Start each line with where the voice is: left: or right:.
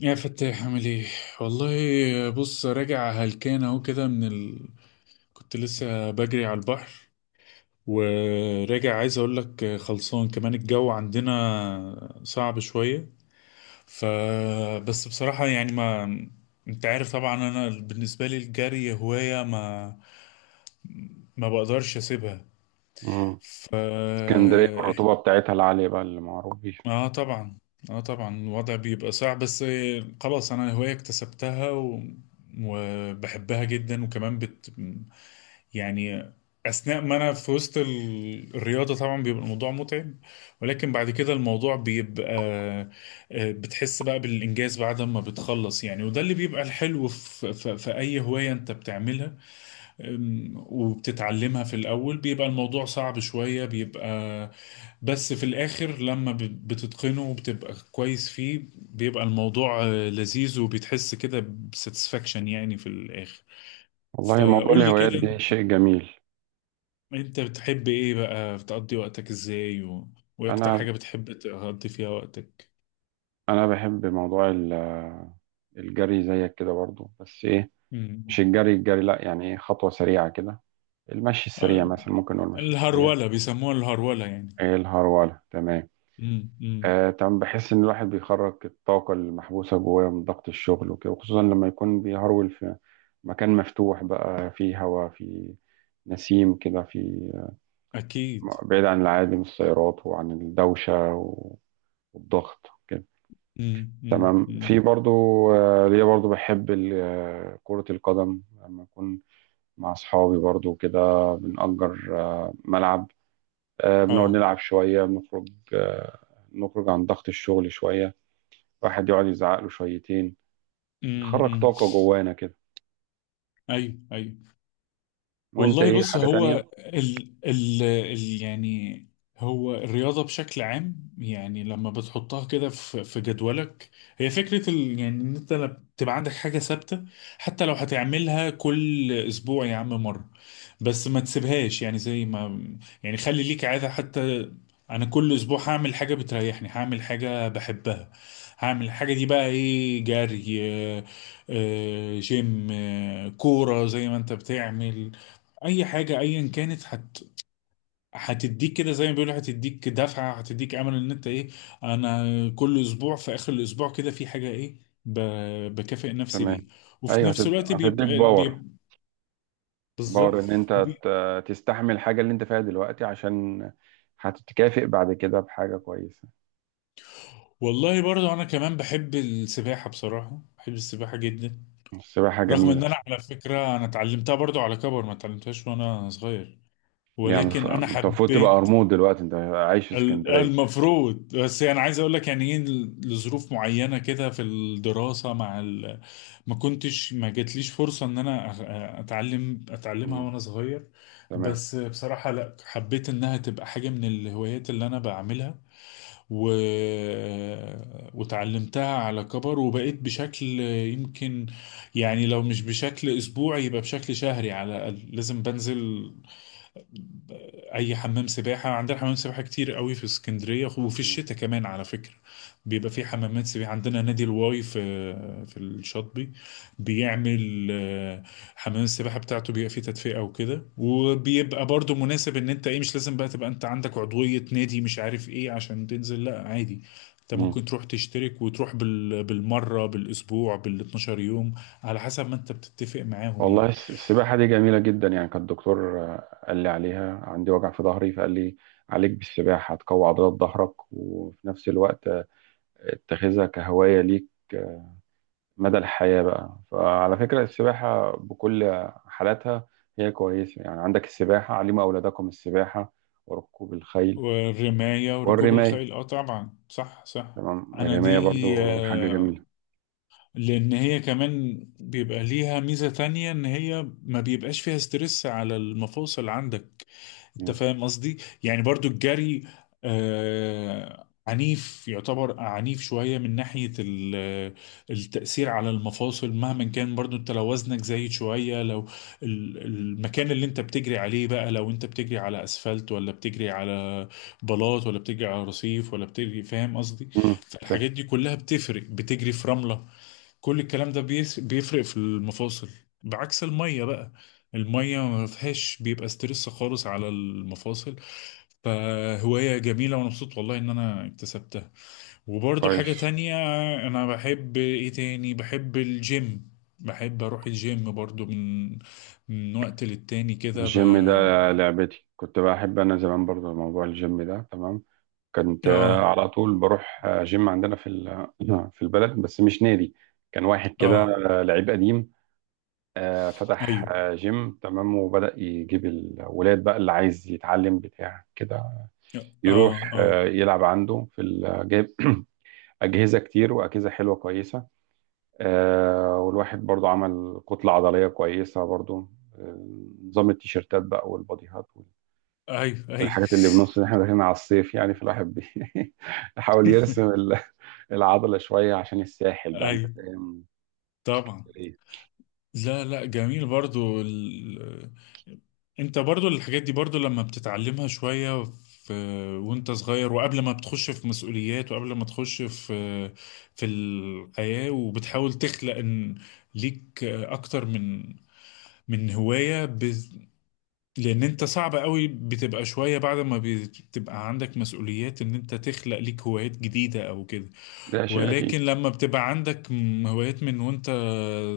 left: يا فتاح، عامل ايه؟ والله بص، راجع هلكان اهو كده كنت لسه بجري على البحر، وراجع عايز اقول لك خلصان. كمان الجو عندنا صعب شوية. ف بس بصراحة يعني، ما انت عارف طبعا انا بالنسبة لي الجري هواية، ما بقدرش اسيبها.
right: مم.
left: ف
right: اسكندرية والرطوبة بتاعتها العالية بقى اللي معروف بيها.
left: اه، طبعا. اه، طبعا الوضع بيبقى صعب، بس خلاص انا هواية اكتسبتها وبحبها جدا. وكمان يعني اثناء ما انا في وسط الرياضة طبعا بيبقى الموضوع متعب، ولكن بعد كده الموضوع بيبقى بتحس بقى بالانجاز بعد ما بتخلص يعني. وده اللي بيبقى الحلو في اي هواية انت بتعملها. وبتتعلمها في الأول بيبقى الموضوع صعب شوية، بيبقى بس في الآخر لما بتتقنه وبتبقى كويس فيه، بيبقى الموضوع لذيذ، وبتحس كده بساتسفاكشن يعني في الآخر.
right: والله، موضوع
left: فقول لي
right: الهوايات
left: كده،
right: دي شيء جميل.
left: انت بتحب ايه بقى؟ بتقضي وقتك ازاي وايه اكتر
right: أنا
left: حاجة بتحب تقضي فيها وقتك؟
right: أنا بحب موضوع الجري زيك كده برضو، بس إيه؟ مش
left: مم.
right: الجري الجري، لأ، يعني إيه، خطوة سريعة كده، المشي
left: آه،
right: السريع مثلا، ممكن نقول المشي السريع.
left: الهرولة، بيسموها الهرولة يعني.
right: إيه، الهرولة، تمام.
left: مم. مم.
right: آه تمام، بحس إن الواحد بيخرج الطاقة المحبوسة جواه من ضغط الشغل وكده، وخصوصا لما يكون بيهرول في مكان مفتوح بقى، فيه هواء، فيه نسيم كده، فيه
left: اكيد.
right: بعيد عن العادي من السيارات وعن الدوشة والضغط كده.
left: مم. مم.
right: تمام.
left: مم.
right: في برضو ليا برضو بحب كرة القدم لما أكون مع أصحابي برضو كده، بنأجر ملعب، بنقعد
left: اه.
right: نلعب شوية، بنخرج، آه، نخرج عن ضغط الشغل شوية، واحد يقعد يزعق له شويتين، نخرج طاقة جوانا كده.
left: ايوه، ايوه.
right: وأنت،
left: والله
right: إيه
left: بص،
right: حاجة
left: هو
right: تانية؟
left: ال يعني هو الرياضة بشكل عام، يعني لما بتحطها كده في جدولك، هي فكرة ال يعني ان انت لما تبقى عندك حاجة ثابتة، حتى لو هتعملها كل اسبوع يا عم مرة، بس ما تسيبهاش. يعني زي ما يعني خلي ليك عادة حتى، انا كل اسبوع هعمل حاجة بتريحني، هعمل حاجة بحبها، هعمل الحاجة دي بقى، ايه؟ جري، جيم، كورة زي ما انت بتعمل، اي حاجه ايا كانت هتديك كده، زي ما بيقولوا، هتديك دفعه، هتديك امل ان انت ايه، انا كل اسبوع في اخر الاسبوع كده في حاجه ايه، ب... بكافئ نفسي
right: تمام.
left: بيه. وفي
right: أيوه،
left: نفس الوقت
right: هتديك
left: بيبقى
right: باور،
left: بيبقى بالظبط.
right: باور ان انت
left: وبي...
right: تستحمل الحاجة اللي انت فيها دلوقتي، عشان هتتكافئ بعد كده بحاجة كويسة.
left: والله برضو انا كمان بحب السباحه، بصراحه بحب السباحه جدا.
right: السباحة
left: رغم
right: جميلة.
left: ان انا على فكره انا اتعلمتها برضو على كبر، ما اتعلمتهاش وانا صغير،
right: ليه يا عم؟
left: ولكن انا
right: انت المفروض تبقى
left: حبيت.
right: قرموط دلوقتي، انت عايش في اسكندرية.
left: المفروض، بس يعني عايز اقول لك يعني ايه، لظروف معينه كده في الدراسه ما كنتش، ما جاتليش فرصه ان انا اتعلمها
right: مم.
left: وانا صغير.
right: تمام.
left: بس بصراحه لا، حبيت انها تبقى حاجه من الهوايات اللي انا بعملها. و... وتعلمتها على كبر، وبقيت بشكل يمكن يعني لو مش بشكل اسبوعي يبقى بشكل شهري على الاقل، لازم بنزل اي حمام سباحه. عندنا حمام سباحه كتير قوي في اسكندريه، وفي
right: مم.
left: الشتاء كمان على فكره بيبقى في حمامات سباحه. عندنا نادي الواي في الشاطبي، بيعمل حمام السباحه بتاعته بيبقى فيه تدفئه وكده، وبيبقى برضو مناسب ان انت ايه، مش لازم بقى تبقى انت عندك عضويه نادي مش عارف ايه عشان تنزل، لا عادي. انت
right: مم.
left: ممكن تروح تشترك، وتروح بالمره، بالاسبوع، بال 12 يوم، على حسب ما انت بتتفق معاهم
right: والله
left: يعني.
right: السباحة دي جميلة جدا، يعني كان الدكتور قال لي عليها، عندي وجع في ظهري فقال لي عليك بالسباحة، هتقوي عضلات ظهرك، وفي نفس الوقت اتخذها كهواية ليك مدى الحياة بقى. فعلى فكرة، السباحة بكل حالاتها هي كويسة، يعني عندك السباحة، علموا أولادكم السباحة وركوب الخيل
left: والرماية وركوب
right: والرماية.
left: الخيل، اه طبعا. صح، صح.
right: تمام،
left: انا
right: الرماية
left: دي
right: برضو حاجة جميلة.
left: آه، لان هي كمان بيبقى ليها ميزة تانية، ان هي ما بيبقاش فيها ستريس على المفاصل عندك. انت
right: مم.
left: فاهم قصدي؟ يعني برضو الجري آه عنيف، يعتبر عنيف شوية من ناحية التأثير على المفاصل مهما كان، برضو انت لو وزنك زايد شوية، لو المكان اللي انت بتجري عليه بقى، لو انت بتجري على اسفلت، ولا بتجري على بلاط، ولا بتجري على رصيف، ولا بتجري، فاهم قصدي؟
right: مم. فاهم.
left: فالحاجات دي كلها بتفرق، بتجري في رملة، كل الكلام ده بيفرق في المفاصل. بعكس المية بقى، المية ما فيهاش بيبقى ستريس خالص على المفاصل. فهواية جميلة، وأنا مبسوط والله إن أنا اكتسبتها. وبرضو
right: كويس.
left: حاجة تانية، أنا بحب إيه تاني؟ بحب الجيم. بحب أروح الجيم برضو من وقت للتاني كده
right: الجيم ده لعبتي، كنت بحب أنا زمان برضو موضوع الجيم ده، تمام. كنت
left: آه،
right: على طول بروح جيم عندنا في في البلد، بس مش نادي، كان واحد كده
left: آه،
right: لعيب قديم فتح
left: أيوه،
right: جيم، تمام، وبدأ يجيب الولاد بقى اللي عايز يتعلم بتاع كده، يروح
left: آه، آه،
right: يلعب عنده في جايب أجهزة كتير وأجهزة حلوة كويسة. والواحد برضو عمل كتلة عضلية كويسة برضو. آه، نظام التيشيرتات بقى والباديهات،
left: أيوه، أيوه.
right: والحاجات اللي بنص إن احنا داخلين على الصيف، يعني فالواحد يحاول يرسم العضلة شوية عشان الساحل بقى، انت
left: أيوه،
right: فاهم؟
left: طبعا.
right: إيه؟
left: لا، لا، جميل برضو انت برضو الحاجات دي، برضو لما بتتعلمها شوية في... وانت صغير، وقبل ما بتخش في مسؤوليات، وقبل ما تخش في الحياة، وبتحاول تخلق ان ليك اكتر من هواية، لان انت صعب قوي، بتبقى شوية بعد ما بتبقى عندك مسؤوليات ان انت تخلق ليك هوايات جديدة او كده.
right: ده شيء
left: ولكن
right: اكيد.
left: لما بتبقى عندك هوايات من وانت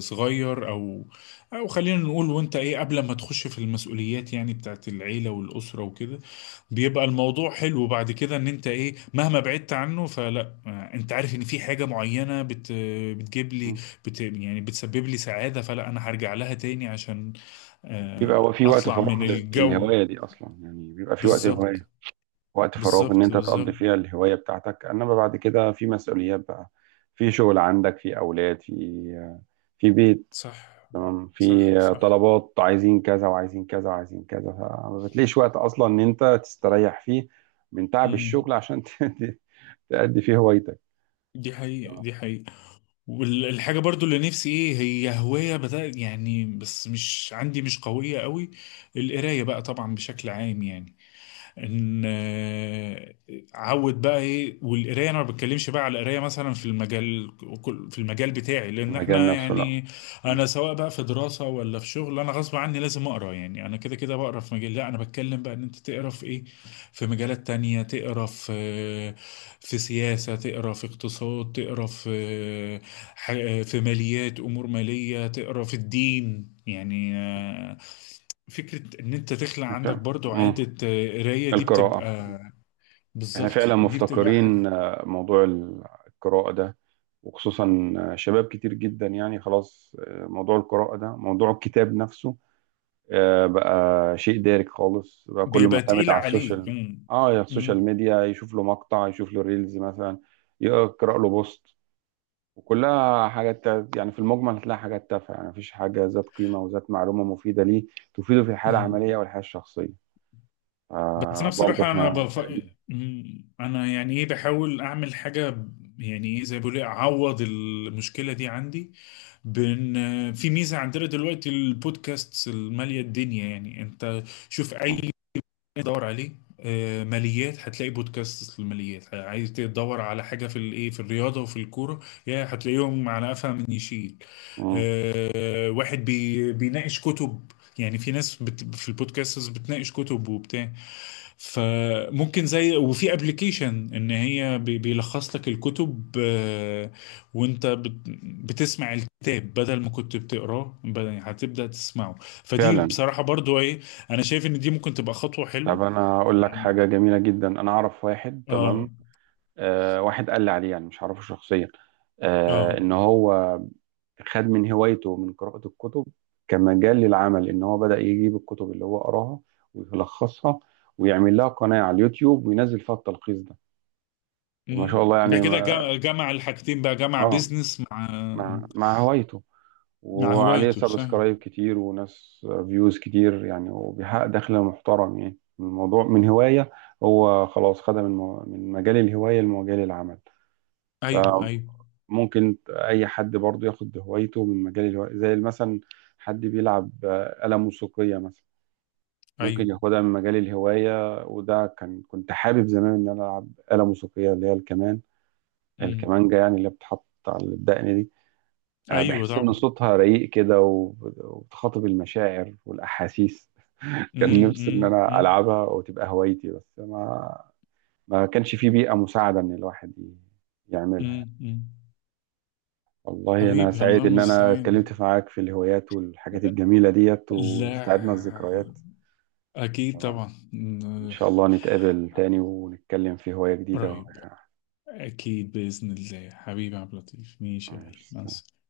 left: صغير، او خلينا نقول وانت ايه قبل ما تخش في المسؤوليات يعني بتاعت العيلة والأسرة وكده، بيبقى الموضوع حلو بعد كده، ان انت ايه مهما بعدت عنه، فلا انت عارف ان في حاجة معينة بتجيب لي، يعني بتسبب لي سعادة، فلا انا هرجع لها تاني عشان
right: بيبقى هو في وقت
left: اطلع
right: فراغ
left: من الجو.
right: للهواية دي أصلا، يعني بيبقى في وقت
left: بالظبط،
right: هواية، وقت فراغ إن
left: بالظبط،
right: أنت تقضي
left: بالظبط.
right: فيها الهواية بتاعتك، إنما بعد كده في مسؤوليات بقى، في شغل عندك، في أولاد، في بيت.
left: صح،
right: تمام، في
left: صح، صح.
right: طلبات عايزين كذا وعايزين كذا وعايزين كذا، فما بتلاقيش وقت أصلا إن أنت تستريح فيه من تعب
left: امم.
right: الشغل عشان تأدي فيه هوايتك.
left: دي حقيقة،
right: تمام.
left: دي حقيقة. والحاجة برضو اللي نفسي، ايه هي هواية بدأ يعني، بس مش عندي مش قوية قوي، القراية بقى طبعا بشكل عام يعني، ان عود بقى ايه، والقرايه انا ما بتكلمش بقى على القرايه مثلا في المجال بتاعي لان
right: المجال
left: احنا
right: نفسه، لا.
left: يعني،
right: مم.
left: انا سواء بقى في دراسه ولا في شغل، انا غصب عني لازم اقرا يعني، انا كده كده بقرا في مجال. لا، انا بتكلم بقى ان انت تقرا في ايه؟ في مجالات تانية، تقرا في سياسه، تقرا في اقتصاد، تقرا في في ماليات، امور ماليه، تقرا في الدين يعني فكرة إن أنت تخلق عندك
right: مش-
left: برضو
right: مم.
left: عادة قراية، دي
right: القراءة،
left: بتبقى،
right: احنا فعلا
left: بالظبط دي بتبقى حاجة
right: مفتقرين موضوع القراءة ده، وخصوصا شباب كتير جدا يعني، خلاص موضوع القراءة ده، موضوع الكتاب نفسه بقى شيء دارج خالص بقى، كله
left: بيبقى
right: معتمد
left: تقيل
right: على
left: عليك.
right: السوشيال.
left: مم.
right: اه، يا السوشيال
left: مم.
right: ميديا، يشوف له مقطع، يشوف له ريلز مثلا، يقرأ له بوست، وكلها حاجات يعني في المجمل هتلاقي حاجات تافهة، يعني مفيش حاجة ذات قيمة وذات معلومة مفيدة ليه، تفيده في الحالة
left: مم.
right: العملية والحياة الشخصية.
left: بس أنا
right: آه، برضه
left: بصراحة
right: احنا بعيدين.
left: مم. أنا يعني إيه، بحاول أعمل حاجة يعني إيه، زي ما بيقولوا إيه، أعوض المشكلة دي عندي، بإن في ميزة عندنا دلوقتي، البودكاست المالية الدنيا يعني. أنت شوف أي،
right: مم.
left: دور عليه ماليات، هتلاقي بودكاست للماليات، عايز تدور على حاجه في الايه، في الرياضه وفي الكوره، يا هتلاقيهم على قفا من يشيل.
right: مم.
left: واحد بيناقش كتب، يعني في ناس في البودكاستس بتناقش كتب وبتاع. فممكن زي، وفي ابلكيشن ان هي بيلخص لك الكتب، وانت بت- بتسمع الكتاب بدل ما كنت بتقراه، هتبدأ تسمعه. فدي
right: فعلا.
left: بصراحة برضو إيه، انا شايف ان دي ممكن تبقى خطوة
right: طب
left: حلوة
right: انا اقول لك
left: يعني.
right: حاجه جميله جدا، انا اعرف واحد. تمام،
left: اه.
right: آه، واحد قال لي عليه، يعني مش عارفه شخصيا، آه،
left: اه.
right: ان هو خد من هوايته من قراءه الكتب كمجال للعمل، ان هو بدا يجيب الكتب اللي هو قراها ويلخصها، ويعمل لها قناه على اليوتيوب وينزل فيها التلخيص ده، وما
left: مم.
right: شاء الله
left: ده
right: يعني
left: كده
right: ما.
left: جمع الحاجتين بقى، جمع
right: اه،
left: بيزنس مع
right: مع هوايته،
left: مع
right: وعليه
left: هوايته، صح.
right: سبسكرايب كتير وناس فيوز كتير يعني، وبيحقق دخل محترم يعني من الموضوع، من هواية. هو خلاص خدها من من مجال الهواية لمجال العمل.
left: ايوه، ايوه.
right: فممكن أي حد برضه ياخد هوايته من مجال الهواية، زي مثلا حد بيلعب آلة موسيقية مثلا، ممكن
left: ايوه.
right: ياخدها من مجال الهواية، وده كنت حابب زمان إن أنا ألعب آلة موسيقية، اللي هي الكمان،
left: امم.
right: الكمانجة يعني، اللي بتحط على الدقن دي.
left: ايوه،
right: بحس إن
left: طبعا.
right: صوتها رقيق كده، وبتخاطب المشاعر والأحاسيس.
left: امم،
right: كان نفسي
left: امم،
right: إن أنا
left: امم،
right: ألعبها وتبقى هوايتي، بس ما كانش في بيئة مساعدة إن الواحد يعملها يعني.
left: امم، أمم.
right: والله أنا
left: حبيبي، الله
right: سعيد إن أنا
left: المستعان.
right: اتكلمت معاك في الهوايات والحاجات الجميلة ديت، واستعدنا
left: لا،
right: الذكريات.
left: اكيد
right: تمام،
left: طبعا.
right: إن
left: أمم.
right: شاء الله نتقابل تاني ونتكلم في هواية جديدة.
left: قريب، اكيد باذن الله. حبيبي عبد اللطيف، ماشي يا غالي، مع
right: ماشي.
left: السلامة.